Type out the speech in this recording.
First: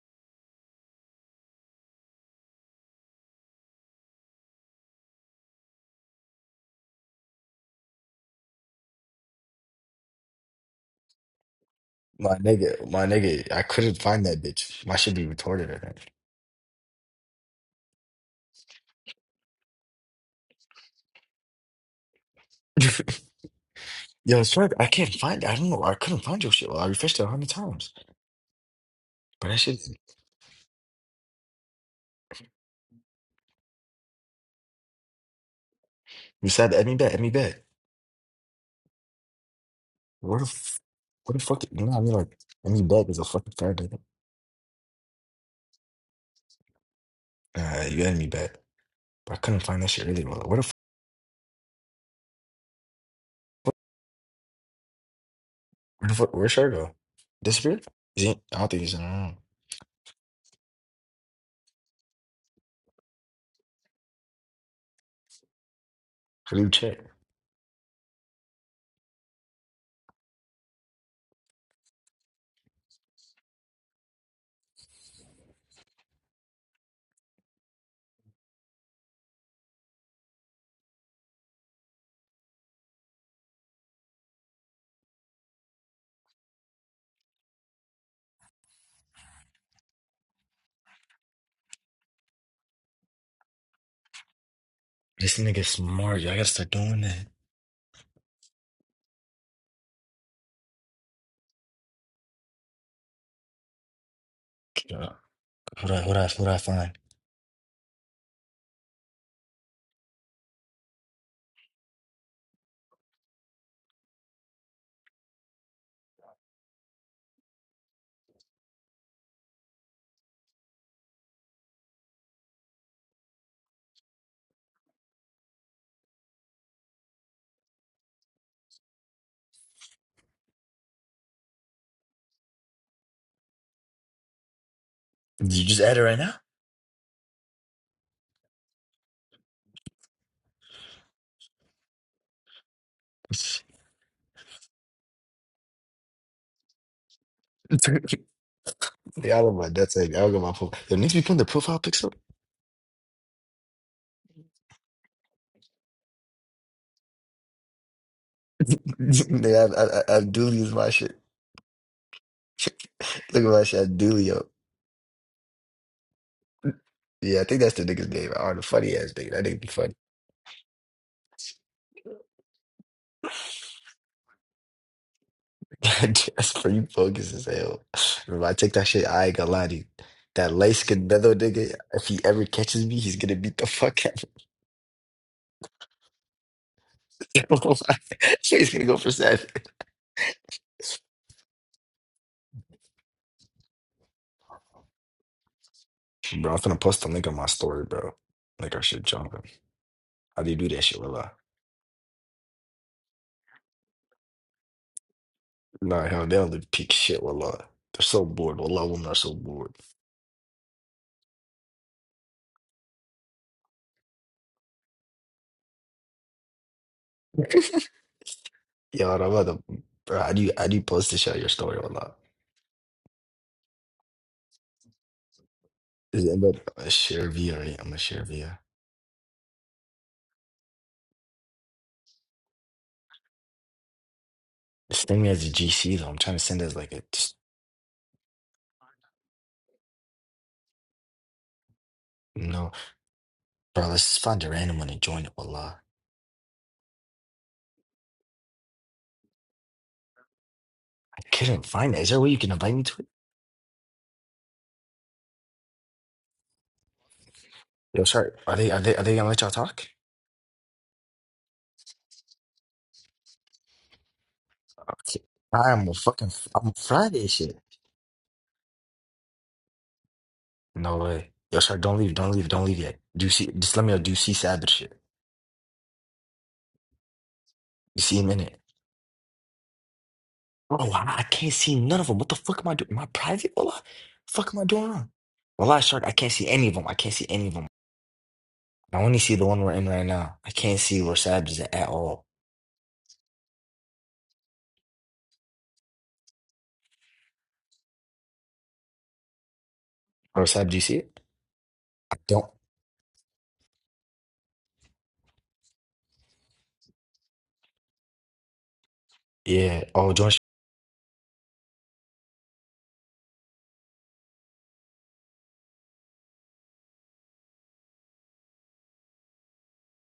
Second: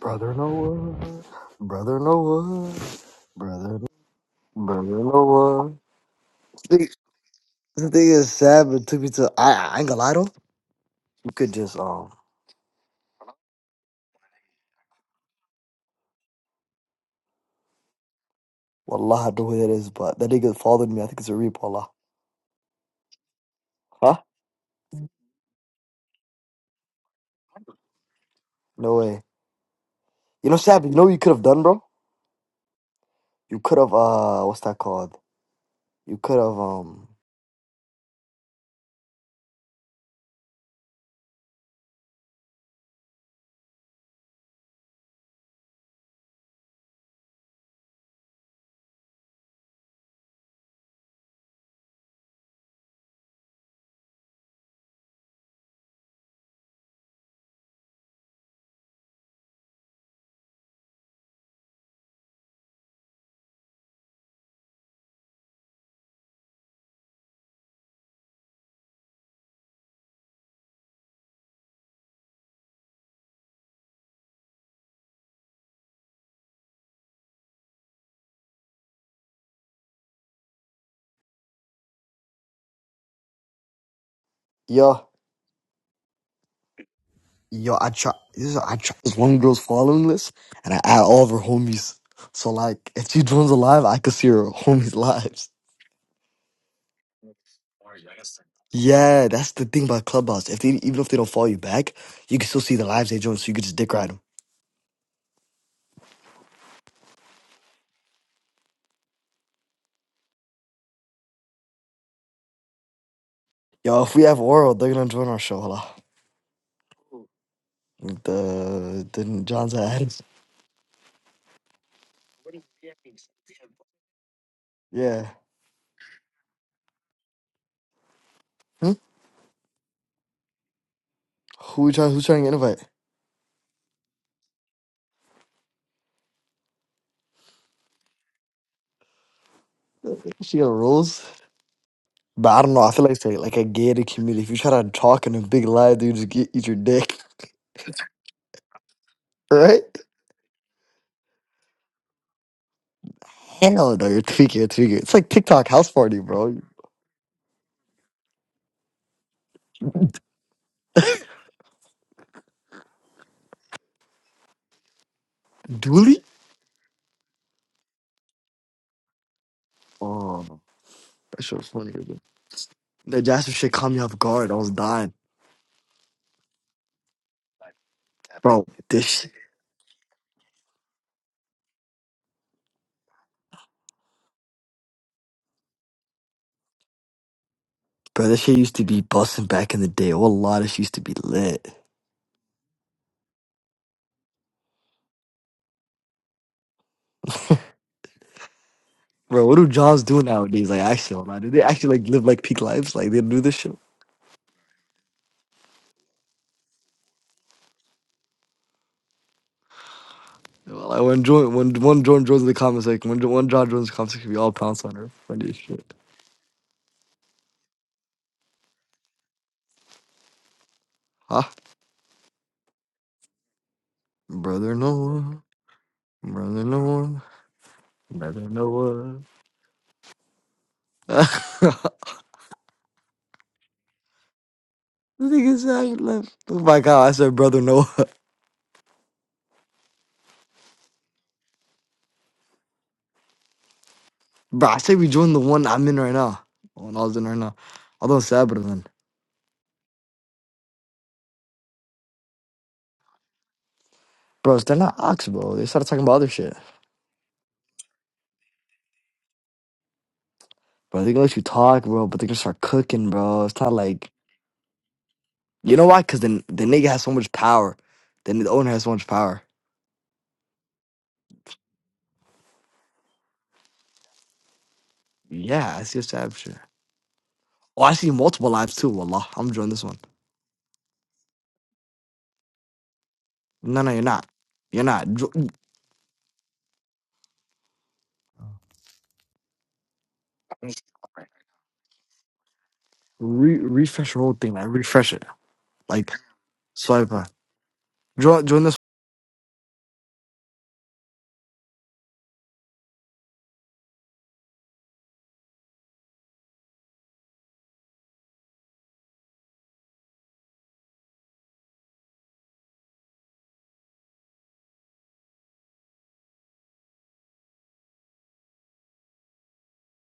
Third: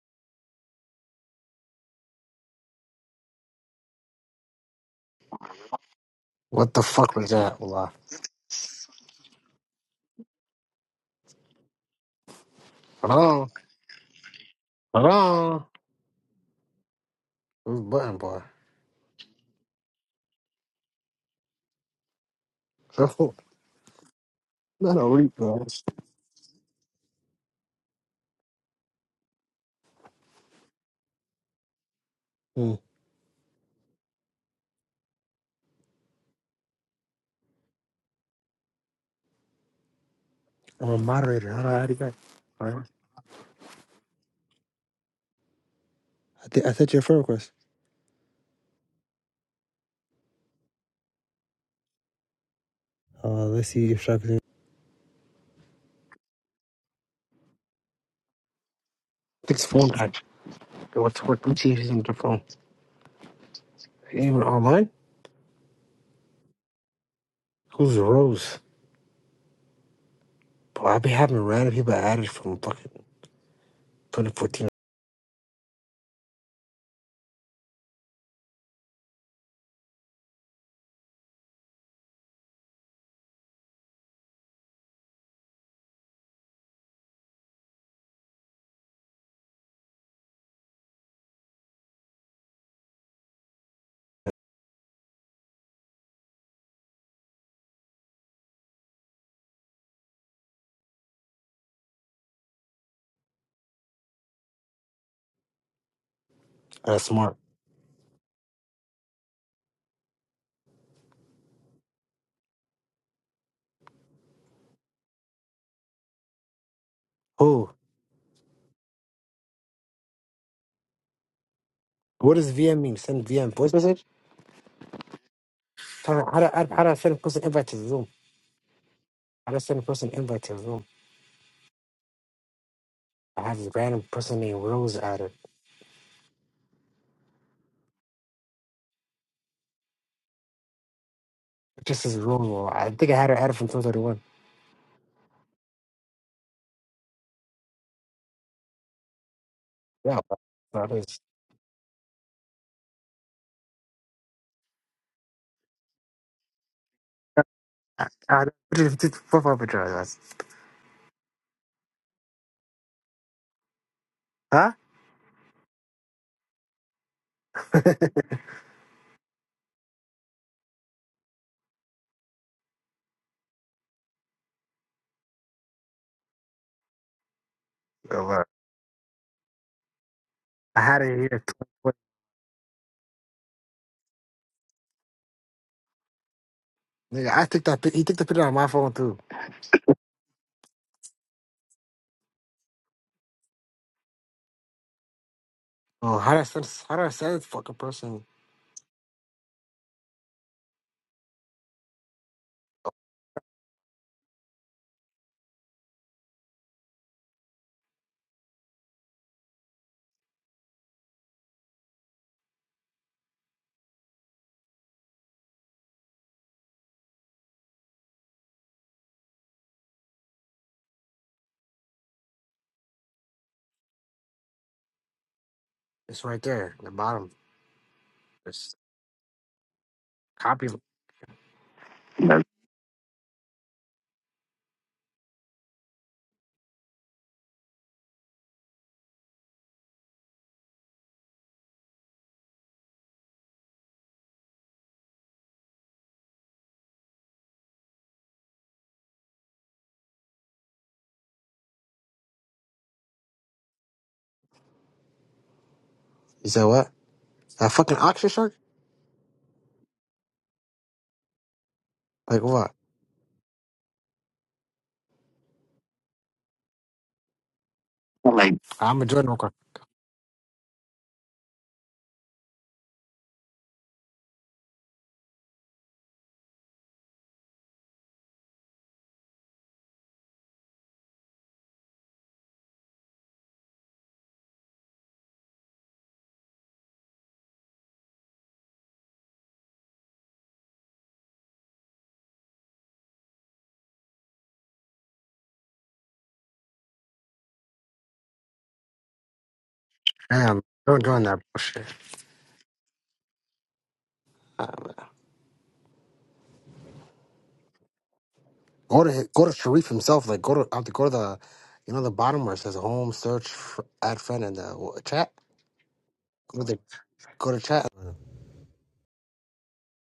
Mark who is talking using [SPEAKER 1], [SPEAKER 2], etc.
[SPEAKER 1] Brother Noah, brother Noah, brother, brother Noah.
[SPEAKER 2] What the
[SPEAKER 1] The
[SPEAKER 2] fuck was that? Hold
[SPEAKER 1] the
[SPEAKER 2] on.
[SPEAKER 1] thing is sad, but took me to. I, I ain't gonna lie though. You could just um,
[SPEAKER 3] My nigga, my
[SPEAKER 2] Hold on.
[SPEAKER 3] nigga, I couldn't find that bitch. My
[SPEAKER 2] Hold
[SPEAKER 3] shit be
[SPEAKER 2] on.
[SPEAKER 3] retarded, I
[SPEAKER 2] This button bar.
[SPEAKER 1] wallah, I don't know who that is, but that nigga followed me. I think it's a reap, wallah.
[SPEAKER 3] think.
[SPEAKER 2] So,
[SPEAKER 1] Huh?
[SPEAKER 3] Yo, sorry, I
[SPEAKER 2] not a
[SPEAKER 3] can't find it. I don't
[SPEAKER 2] replay.
[SPEAKER 3] know. I couldn't find your shit. Well, I refreshed it a hundred times.
[SPEAKER 1] No way.
[SPEAKER 3] But that shit,
[SPEAKER 1] You know, Sab, you know what you could have done, bro.
[SPEAKER 2] Hmm.
[SPEAKER 1] You could have uh, what's that called? You could
[SPEAKER 3] you
[SPEAKER 1] have
[SPEAKER 3] said at me
[SPEAKER 1] um,
[SPEAKER 3] back, at me back. Where the, f-
[SPEAKER 2] I'm a
[SPEAKER 3] where the
[SPEAKER 2] moderator. How
[SPEAKER 3] fuck,
[SPEAKER 2] do I don't know
[SPEAKER 3] you
[SPEAKER 2] how
[SPEAKER 3] know
[SPEAKER 2] to
[SPEAKER 3] what I mean?
[SPEAKER 2] get.
[SPEAKER 3] Like,
[SPEAKER 2] All
[SPEAKER 3] at me
[SPEAKER 2] right.
[SPEAKER 3] back is a fucking card, nigga.
[SPEAKER 2] I, th- I sent you a friend request.
[SPEAKER 3] Nah, you at me back. But I couldn't find that shit earlier. Like, where the, f-
[SPEAKER 2] Uh, let's see if Shaka can.
[SPEAKER 3] where the fuck, where should I go? Disappeared? Is he, I don't think he's in the room.
[SPEAKER 2] This phone type. What's what? Let me see if he's on the phone. He ain't Even online?
[SPEAKER 3] How do you check?
[SPEAKER 2] Who's Rose? Bro, I be having random people added from fucking 2014.
[SPEAKER 1] yo, yo, I try. This is I try. This one girl's following list, and I add all of her homies. So like, if she joins alive, I could see her homies'
[SPEAKER 3] This
[SPEAKER 1] lives.
[SPEAKER 3] nigga smart. Yo, I gotta start doing that.
[SPEAKER 1] Yeah, that's the thing about Clubhouse. If they even if they don't follow you back, you can still see the lives they join, so you can just dick ride them.
[SPEAKER 3] Yeah. What do I, what do I, what do I find?
[SPEAKER 2] That's smart.
[SPEAKER 1] Yo, if we have oral, they're gonna join our show. Hold on.
[SPEAKER 2] Who?
[SPEAKER 1] The the John's ads.
[SPEAKER 2] What does VM mean? Send VM voice message?
[SPEAKER 1] Yeah.
[SPEAKER 2] Tell me, How do, how, do- how do I send a person invite to Zoom?
[SPEAKER 1] Hmm?
[SPEAKER 2] How do I send a person invite to Zoom?
[SPEAKER 1] Who trying who's trying to invite?
[SPEAKER 2] I have this random person named Rose added.
[SPEAKER 3] Did you just add it right
[SPEAKER 1] She got rules.
[SPEAKER 2] Just as a
[SPEAKER 1] But I
[SPEAKER 2] normal.
[SPEAKER 1] don't know.
[SPEAKER 2] I
[SPEAKER 1] I feel
[SPEAKER 2] think
[SPEAKER 1] like
[SPEAKER 2] I
[SPEAKER 1] it's
[SPEAKER 2] had her
[SPEAKER 1] like,
[SPEAKER 2] added
[SPEAKER 1] like a
[SPEAKER 2] from
[SPEAKER 3] now?
[SPEAKER 1] gated
[SPEAKER 2] 2031.
[SPEAKER 1] community. If you try to talk in a big lie, dude, just get eat your dick.
[SPEAKER 3] Yeah, all love my
[SPEAKER 1] Right?
[SPEAKER 3] that's it. I
[SPEAKER 2] Yeah.
[SPEAKER 3] don't get
[SPEAKER 2] Well,
[SPEAKER 3] my profile. There
[SPEAKER 2] that
[SPEAKER 3] needs to
[SPEAKER 2] is-
[SPEAKER 3] be putting the profile pics up.
[SPEAKER 1] Hell no, you're tweaking, you're tweaking. It's like TikTok house party, bro.
[SPEAKER 2] I, I, fuck up
[SPEAKER 3] Nigga,
[SPEAKER 2] with
[SPEAKER 3] I,
[SPEAKER 2] your
[SPEAKER 3] I, I,
[SPEAKER 2] ass.
[SPEAKER 3] I Dooley is my shit. Look at my shit. I Dooley up.
[SPEAKER 2] Huh?
[SPEAKER 1] Dooley?
[SPEAKER 3] Yeah, I think that's the nigga's name. Oh, the funny ass nigga. That nigga be funny.
[SPEAKER 1] Oh, that shit was funny. The Jasper shit caught me off guard. I was dying.
[SPEAKER 3] That's you focus as hell.
[SPEAKER 2] Oh, well,
[SPEAKER 3] Remember, I
[SPEAKER 1] Bro,
[SPEAKER 3] take that
[SPEAKER 1] this
[SPEAKER 3] shit. I
[SPEAKER 1] shit,
[SPEAKER 3] ain't gonna lie to you. That light
[SPEAKER 2] I had
[SPEAKER 3] skinned
[SPEAKER 2] it
[SPEAKER 3] Nello
[SPEAKER 2] here.
[SPEAKER 3] nigga, if he ever catches me, he's gonna beat the fuck out of
[SPEAKER 2] Nigga,
[SPEAKER 3] me.
[SPEAKER 2] I think that pic- he took the
[SPEAKER 1] bro, this
[SPEAKER 2] picture on
[SPEAKER 1] shit
[SPEAKER 2] my
[SPEAKER 3] He's
[SPEAKER 1] used to
[SPEAKER 3] gonna
[SPEAKER 2] phone
[SPEAKER 3] go
[SPEAKER 1] be
[SPEAKER 3] for
[SPEAKER 2] too.
[SPEAKER 1] busting
[SPEAKER 3] seven.
[SPEAKER 1] back in the day. Oh, a lot of shit used to be lit.
[SPEAKER 2] Oh, how do I
[SPEAKER 3] Bro, I'm
[SPEAKER 2] send?
[SPEAKER 3] finna
[SPEAKER 2] How do
[SPEAKER 3] post a
[SPEAKER 2] I
[SPEAKER 3] link on
[SPEAKER 2] send this
[SPEAKER 3] my
[SPEAKER 2] fucking
[SPEAKER 3] story, bro.
[SPEAKER 2] person?
[SPEAKER 3] Like, I should jump him.
[SPEAKER 1] Bro, what do Johns do
[SPEAKER 3] How do you do
[SPEAKER 1] nowadays? Like,
[SPEAKER 3] that shit,
[SPEAKER 1] actually, oh,
[SPEAKER 3] Willa?
[SPEAKER 1] man, do they actually like live like peak lives? Like, they do this shit?
[SPEAKER 3] Nah, hell, they don't do peak shit, wallah. They're so bored. Wallah, women are so bored.
[SPEAKER 1] Well, Like, when Jordan, when one Jordan joins the comments, like when one John joins the comments, it could be all pounce on her. Funny as shit.
[SPEAKER 3] Yo, and I'm about to, bro, how do you, how do you post this out
[SPEAKER 1] Huh?
[SPEAKER 3] your story, wallah?
[SPEAKER 1] Brother Noah,
[SPEAKER 2] It's
[SPEAKER 3] Is it
[SPEAKER 2] right
[SPEAKER 3] about
[SPEAKER 1] brother
[SPEAKER 2] there, at
[SPEAKER 3] a
[SPEAKER 2] the
[SPEAKER 1] Noah,
[SPEAKER 3] share
[SPEAKER 2] bottom.
[SPEAKER 3] via? Right? I'm gonna share
[SPEAKER 1] brother
[SPEAKER 3] via.
[SPEAKER 2] Just
[SPEAKER 1] Noah.
[SPEAKER 2] copy.
[SPEAKER 1] the
[SPEAKER 2] No.
[SPEAKER 3] This thing as a
[SPEAKER 1] nigga's out
[SPEAKER 3] GC, though. I'm
[SPEAKER 1] left.
[SPEAKER 3] trying to
[SPEAKER 1] Oh
[SPEAKER 3] send it as
[SPEAKER 1] my
[SPEAKER 3] like a,
[SPEAKER 1] god! I said
[SPEAKER 3] just,
[SPEAKER 1] brother Noah.
[SPEAKER 3] no. Bro, let's just find a
[SPEAKER 1] Bro, I
[SPEAKER 3] random one
[SPEAKER 1] say
[SPEAKER 3] and
[SPEAKER 1] we
[SPEAKER 3] join it,
[SPEAKER 1] join the one
[SPEAKER 3] wallah.
[SPEAKER 1] I'm in right now. The one I was in right now. Although it's sad, but then.
[SPEAKER 3] I couldn't find it. Is there a way you can invite me to it?
[SPEAKER 1] Bros, they're not ox, bro. They started talking about other
[SPEAKER 2] You
[SPEAKER 1] shit.
[SPEAKER 2] said what? A fucking
[SPEAKER 3] Yo,
[SPEAKER 2] auction
[SPEAKER 3] sorry.
[SPEAKER 2] shark?
[SPEAKER 3] Are they, are they, are they gonna let y'all talk?
[SPEAKER 1] Bro, they gonna let you talk, bro, but they're gonna
[SPEAKER 2] Like
[SPEAKER 1] start
[SPEAKER 2] what?
[SPEAKER 1] cooking, bro. It's not like.
[SPEAKER 3] Okay.
[SPEAKER 1] You know
[SPEAKER 3] I'm a
[SPEAKER 1] why? Because
[SPEAKER 3] fucking,
[SPEAKER 1] then the
[SPEAKER 3] I'm a
[SPEAKER 1] nigga has so
[SPEAKER 3] Friday
[SPEAKER 1] much
[SPEAKER 3] shit.
[SPEAKER 1] power. Then the
[SPEAKER 2] Like
[SPEAKER 1] owner has so
[SPEAKER 2] I'm a
[SPEAKER 1] much
[SPEAKER 2] Jordan.
[SPEAKER 1] power.
[SPEAKER 3] No way. Yo, sorry, don't leave, don't leave, don't leave yet. Do you see, just let me know, do you see Sabbath shit?
[SPEAKER 1] Yeah, I see a sad shit. Oh, I
[SPEAKER 3] You
[SPEAKER 1] see
[SPEAKER 3] see him in
[SPEAKER 1] multiple
[SPEAKER 3] it?
[SPEAKER 1] lives too. Wallah, I'm joining this one.
[SPEAKER 3] Oh, I, I can't see none of them. What the fuck am I doing? Am I private? Wallah,
[SPEAKER 1] No, no, you're not.
[SPEAKER 3] fuck am I
[SPEAKER 1] You're
[SPEAKER 3] doing wrong?
[SPEAKER 1] not. Jo-
[SPEAKER 3] Wallah, Shark, I can't see any of them. I can't see any of them. I only see the one we're in right now. I can't see where Sab's is at all.
[SPEAKER 1] Re- refresh your whole thing, man. Refresh it. Like, swipe. Join, join this
[SPEAKER 3] Or
[SPEAKER 2] Damn,
[SPEAKER 3] Sab, do you see
[SPEAKER 2] don't
[SPEAKER 3] it?
[SPEAKER 2] join that bullshit.
[SPEAKER 3] I don't.
[SPEAKER 2] Go to hi- go to
[SPEAKER 3] Yeah.
[SPEAKER 2] Sharif
[SPEAKER 3] Oh,
[SPEAKER 2] himself.
[SPEAKER 3] join
[SPEAKER 2] Like go to out to go to the, you know the bottom where it says home search f add friend in the w- chat. Go to go to chat.